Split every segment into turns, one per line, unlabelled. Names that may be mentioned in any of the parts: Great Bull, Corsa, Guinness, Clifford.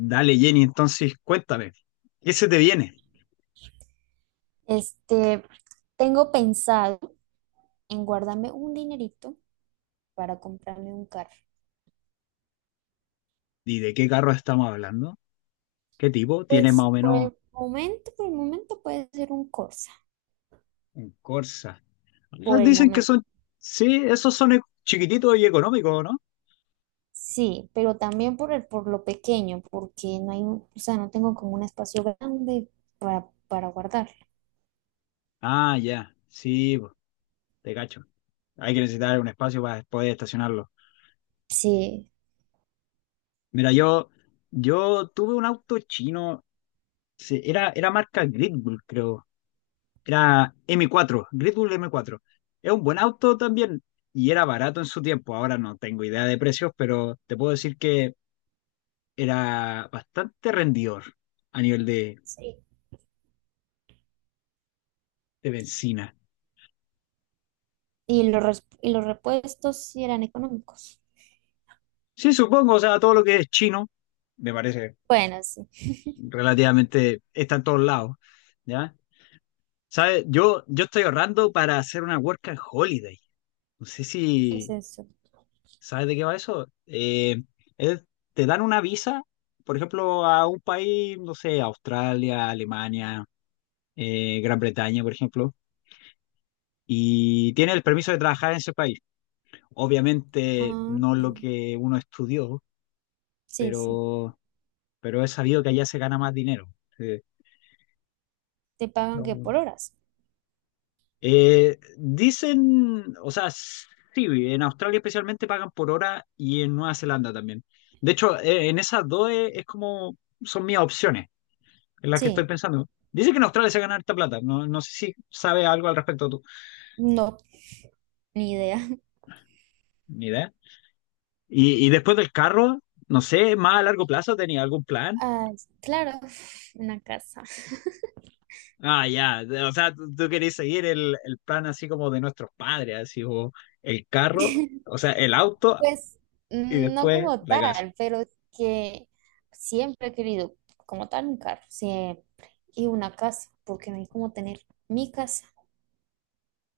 Dale, Jenny, entonces cuéntame, ¿qué se te viene?
Este, Tengo pensado en guardarme un dinerito para comprarme un carro.
¿Y de qué carro estamos hablando? ¿Qué tipo? Tiene
Pues
más o
por
menos
el momento, por el momento puede ser un Corsa,
un Corsa. Ah,
por el
dicen que
momento.
son, sí, esos son chiquititos y económicos, ¿no?
Sí, pero también por lo pequeño, porque no hay, o sea, no tengo como un espacio grande para guardar.
Ah, ya, sí, po, te cacho. Hay que necesitar un espacio para poder estacionarlo.
Sí,
Mira, yo tuve un auto chino, sí, era marca Great Bull, creo. Era m cuatro Red Bull m cuatro. Es un buen auto también y era barato en su tiempo. Ahora no tengo idea de precios, pero te puedo decir que era bastante rendidor a nivel
sí.
de benzina.
Y y los repuestos sí eran económicos.
Sí, supongo, o sea, todo lo que es chino me parece
Bueno, sí.
relativamente está en todos lados, ¿ya? ¿Sabes? Yo estoy ahorrando para hacer una work and holiday. No sé
¿Qué es
si
eso?
¿sabes de qué va eso? Es- Te dan una visa, por ejemplo, a un país, no sé, Australia, Alemania, Gran Bretaña, por ejemplo, y tiene el permiso de trabajar en ese país. Obviamente
Ah,
no lo
ah,
que uno estudió,
sí, sí.
pero, pero he sabido que allá se gana más dinero. Sí.
Te pagan que
No.
por horas.
Dicen, o sea, sí, en Australia especialmente pagan por hora y en Nueva Zelanda también. De hecho, en esas dos es como son mis opciones en la que estoy
Sí.
pensando. Dice que en Australia se gana harta plata. No, no sé si sabe algo al respecto tú.
No, ni idea.
Ni idea. Y después del carro, no sé, más a largo plazo, ¿tenía algún plan?
Ah, claro, una casa.
Ah, ya. O sea, tú querés seguir el plan así como de nuestros padres, así o el carro, o sea, el auto
Pues
y
no
después
como
la casa.
tal, pero que siempre he querido como tal un carro, siempre. Y una casa, porque no hay como tener mi casa.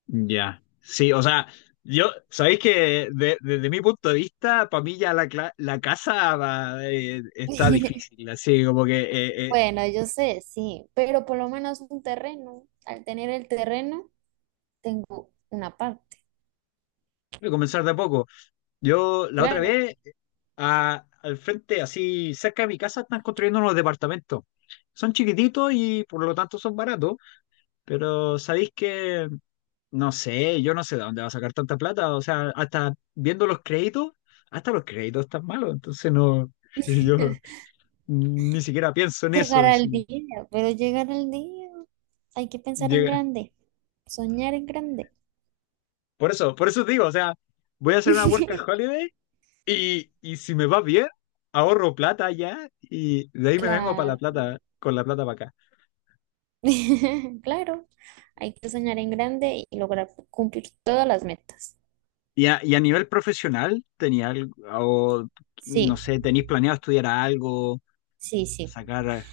Ya. Sí, o sea, yo, sabéis que desde mi punto de vista, para mí ya la casa va, está difícil, así como que
Bueno, yo sé, sí, pero por lo menos un terreno. Al tener el terreno, tengo una parte,
comenzar de a poco. Yo la otra
claro.
vez, al frente, así cerca de mi casa, están construyendo unos departamentos. Son chiquititos y por lo tanto son baratos, pero sabéis que, no sé, yo no sé de dónde va a sacar tanta plata. O sea, hasta viendo los créditos, hasta los créditos están malos. Entonces no, yo ni siquiera pienso en eso.
Llegar
Así,
al día, pero llegar al día, hay que pensar en
llega-
grande, soñar en grande.
por eso, por eso digo, o sea, voy a hacer una work and holiday. Y si me va bien, ahorro plata allá y de ahí me vengo para la
Claro,
plata, con la plata para acá.
claro, hay que soñar en grande y lograr cumplir todas las metas.
Y a nivel profesional, tenía algo, o, no
Sí,
sé, tenéis planeado estudiar algo,
sí, sí.
sacar,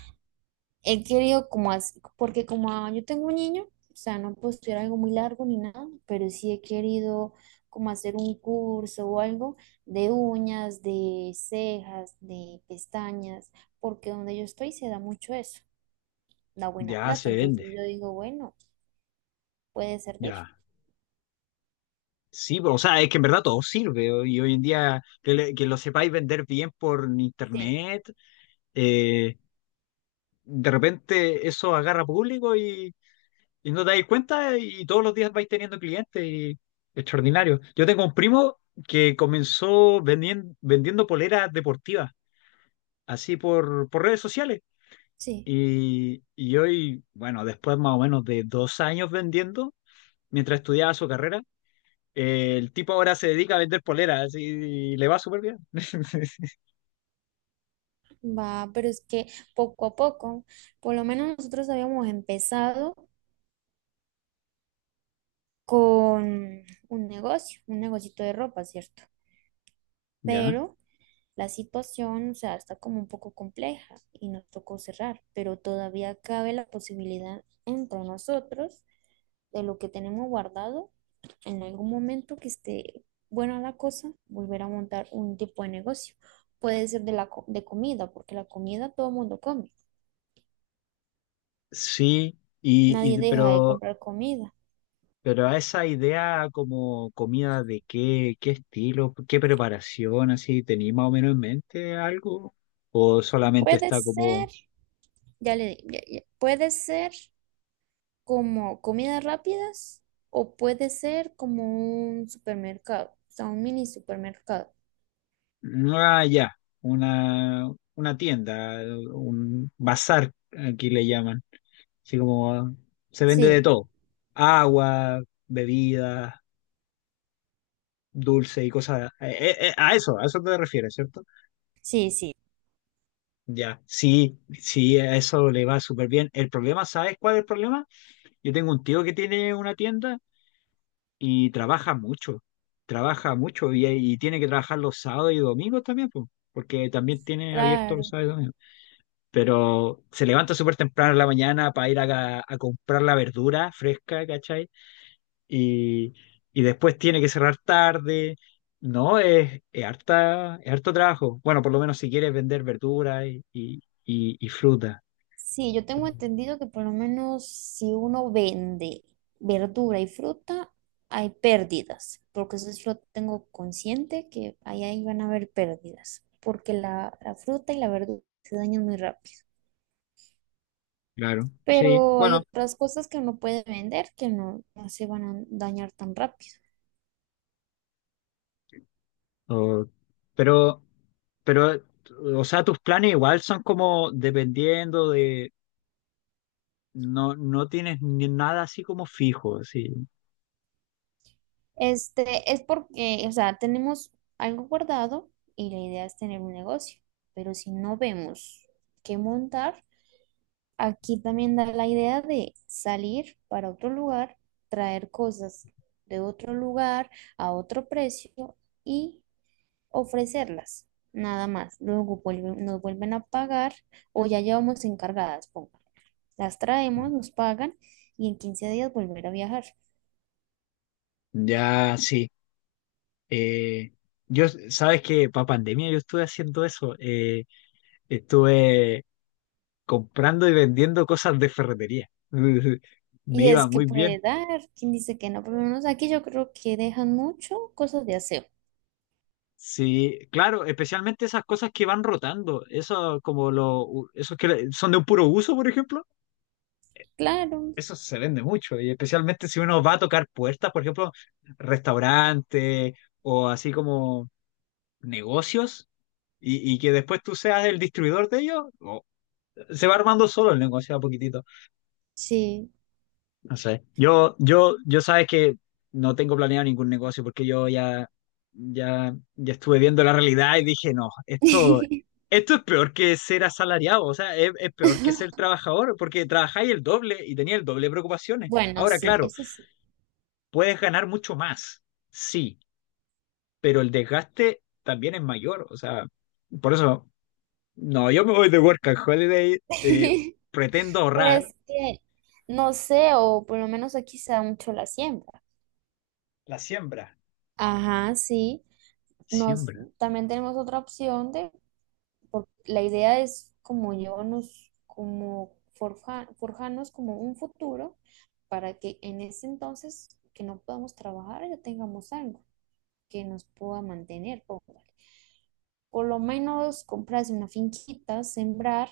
He querido como así, porque como ah, yo tengo un niño, o sea, no puedo estudiar algo muy largo ni nada, pero sí he querido como hacer un curso o algo de uñas, de cejas, de pestañas, porque donde yo estoy se da mucho eso, da buena
ya
plata,
se
entonces
vende,
yo digo, bueno, puede servir.
ya. Sí, o sea, es que en verdad todo sirve y hoy en día que, que lo sepáis vender bien por
Sí,
internet, eh, de repente eso agarra público. Y no te dais cuenta y todos los días vais teniendo clientes y extraordinario. Yo tengo un primo que comenzó vendiendo poleras deportivas, así por redes sociales.
sí.
Y hoy, bueno, después más o menos de 2 años vendiendo, mientras estudiaba su carrera, el tipo ahora se dedica a vender poleras y le va súper bien.
Va, pero es que poco a poco, por lo menos nosotros habíamos empezado con un negocio, un negocito de ropa, ¿cierto?
Ya.
Pero la situación, o sea, está como un poco compleja y nos tocó cerrar, pero todavía cabe la posibilidad entre nosotros de lo que tenemos guardado en algún momento que esté buena la cosa, volver a montar un tipo de negocio. Puede ser de de comida, porque la comida todo el mundo come.
Sí,
Nadie deja de
pero
comprar comida.
Pero a esa idea como comida de qué, qué estilo, qué preparación, así, ¿tenéis más o menos en mente algo? ¿O solamente
Puede
está como,
ser, ya le di, ya- ya- puede ser como comidas rápidas o puede ser como un supermercado, o sea, un mini supermercado.
"Mm, ah, ya, una tienda, un bazar, aquí le llaman, así como se vende de
Sí,
todo, agua, bebidas, dulce y cosas, a eso te refieres, ¿cierto?
sí, sí,
Ya, sí, sí, a eso le va súper bien. El problema, ¿sabes cuál es el problema? Yo tengo un tío que tiene una tienda y trabaja mucho y tiene que trabajar los sábados y domingos también, po, porque también tiene abierto los
claro.
sábados y domingos. Pero se levanta súper temprano en la mañana para ir a comprar la verdura fresca, ¿cachai? Y, y después tiene que cerrar tarde. No, es harta, es harto trabajo. Bueno, por lo menos si quieres vender verdura y fruta,
Sí, yo tengo entendido que por lo menos si uno vende verdura y fruta, hay pérdidas, porque eso sí lo tengo consciente que ahí van a haber pérdidas, porque la fruta y la verdura se dañan muy rápido.
claro. Sí,
Pero hay
bueno,
otras cosas que uno puede vender que no se van a dañar tan rápido.
O- pero, pero, o sea, tus planes igual son como dependiendo de, no, no tienes ni nada así como fijo, sí.
Este es porque, o sea, tenemos algo guardado y la idea es tener un negocio, pero si no vemos qué montar, aquí también da la idea de salir para otro lugar, traer cosas de otro lugar a otro precio y ofrecerlas, nada más. Nos vuelven a pagar o ya llevamos encargadas, ponga. Las traemos, nos pagan y en 15 días volver a viajar.
Ya, sí. Eh, yo, sabes que para pandemia yo estuve haciendo eso. Estuve comprando y vendiendo cosas de ferretería. Me
Y
iba
es que
muy bien.
puede dar, quien dice que no, por lo menos aquí yo creo que dejan mucho cosas de aseo.
Sí, claro, especialmente esas cosas que van rotando, eso como lo, esos que son de un puro uso, por ejemplo.
Claro,
Eso se vende mucho, y especialmente si uno va a tocar puertas, por ejemplo, restaurantes o así como negocios, y que después tú seas el distribuidor de ellos, se va armando solo el negocio a poquitito.
sí.
No sé. Yo sabes que no tengo planeado ningún negocio porque yo ya estuve viendo la realidad y dije, no, esto, esto es peor que ser asalariado, o sea, es peor que ser trabajador, porque trabajáis el doble y tenía el doble de preocupaciones.
Bueno,
Ahora,
sí,
claro.
eso sí.
Puedes ganar mucho más, sí, pero el desgaste también es mayor. O sea, por eso, no, yo me voy de work and holiday, pretendo
Pero
ahorrar
es que, no sé, o por lo menos aquí se da mucho la siembra.
la siembra.
Ajá, sí. Nos,
Siembra.
también tenemos otra opción de la idea es como llevarnos, como forjarnos como un futuro para que en ese entonces que no podamos trabajar ya tengamos algo que nos pueda mantener, póngale. Por lo menos comprarse una finquita, sembrar,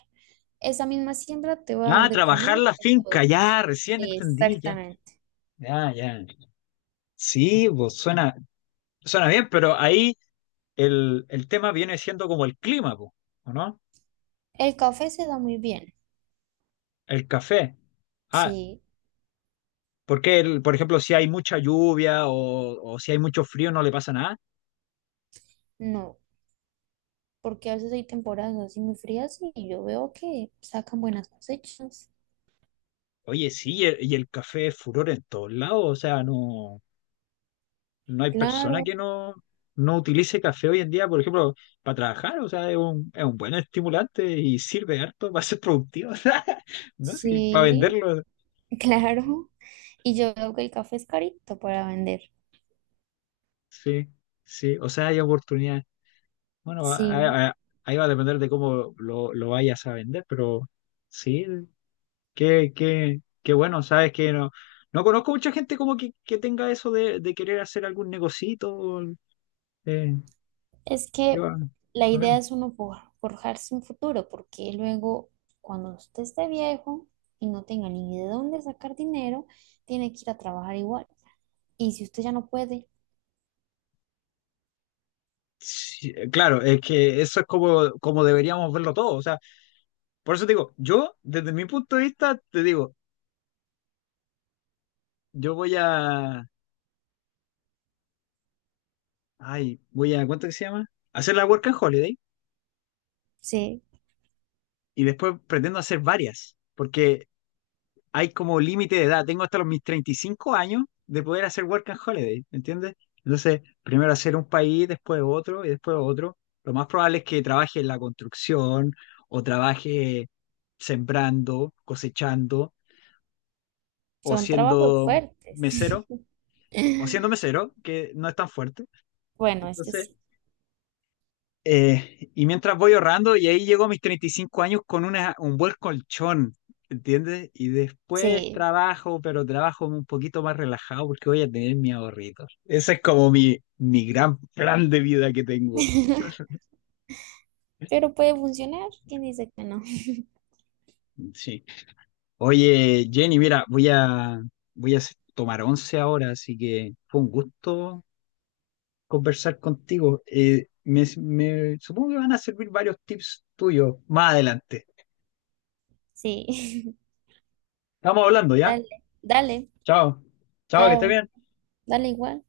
esa misma siembra te va a dar
Ah,
de
trabajar
comer.
la
De
finca,
todo.
ya, recién entendí, ya.
Exactamente.
Ya, ya. Sí, pues suena, suena bien, pero ahí el tema viene siendo como el clima, pues, ¿o no?
El café se da muy bien,
El café. Ah,
sí,
porque, por ejemplo, si hay mucha lluvia o si hay mucho frío, no le pasa nada.
no, porque a veces hay temporadas así muy frías y yo veo que sacan buenas cosechas.
Oye, sí, el café es furor en todos lados, o sea, no, no hay persona
Claro.
que no, no utilice café hoy en día, por ejemplo, para trabajar, o sea, es un buen estimulante y sirve harto para ser productivo, o sea, ¿no? Sí, para
Sí,
venderlo,
claro. Y yo veo que el café es carito para vender.
sí, sí, o sea, hay oportunidad. Bueno,
Sí,
ahí va a depender de cómo lo vayas a vender, pero sí, qué, qué, qué bueno, sabes que no, no conozco mucha gente como que tenga eso de querer hacer algún negocito. eh,
es
Qué
que
bueno,
la
qué
idea
bueno.
es uno forjarse un futuro, porque luego cuando usted esté viejo y no tenga ni de dónde sacar dinero, tiene que ir a trabajar igual. Y si usted ya no puede,
Sí, claro, es que eso es como, como deberíamos verlo todo. O sea, por eso te digo, yo, desde mi punto de vista, te digo, yo voy a, ay, voy a, ¿cuánto que se llama? Hacer la work and holiday
sí,
y después pretendo hacer varias, porque hay como límite de edad. Tengo hasta los mis 35 años de poder hacer work and holiday, ¿me entiendes? Entonces, primero hacer un país, después otro y después otro. Lo más probable es que trabaje en la construcción o trabaje sembrando, cosechando o
son
siendo
trabajos fuertes.
mesero, o siendo mesero, que no es tan fuerte.
Bueno, este
Entonces,
sí,
y mientras voy ahorrando, y ahí llego a mis 35 años con una, un buen colchón, ¿entiendes? Y después
sí,
trabajo, pero trabajo un poquito más relajado porque voy a tener mis ahorritos. Ese es como mi gran plan de vida que tengo.
pero puede funcionar. ¿Quién dice que no?
Sí. Oye, Jenny, mira, voy a, voy a tomar once ahora, así que fue un gusto conversar contigo. Supongo que van a servir varios tips tuyos más adelante.
Sí,
Estamos hablando, ¿ya?
dale, dale,
Chao. Chao, que estés
chao,
bien.
dale igual.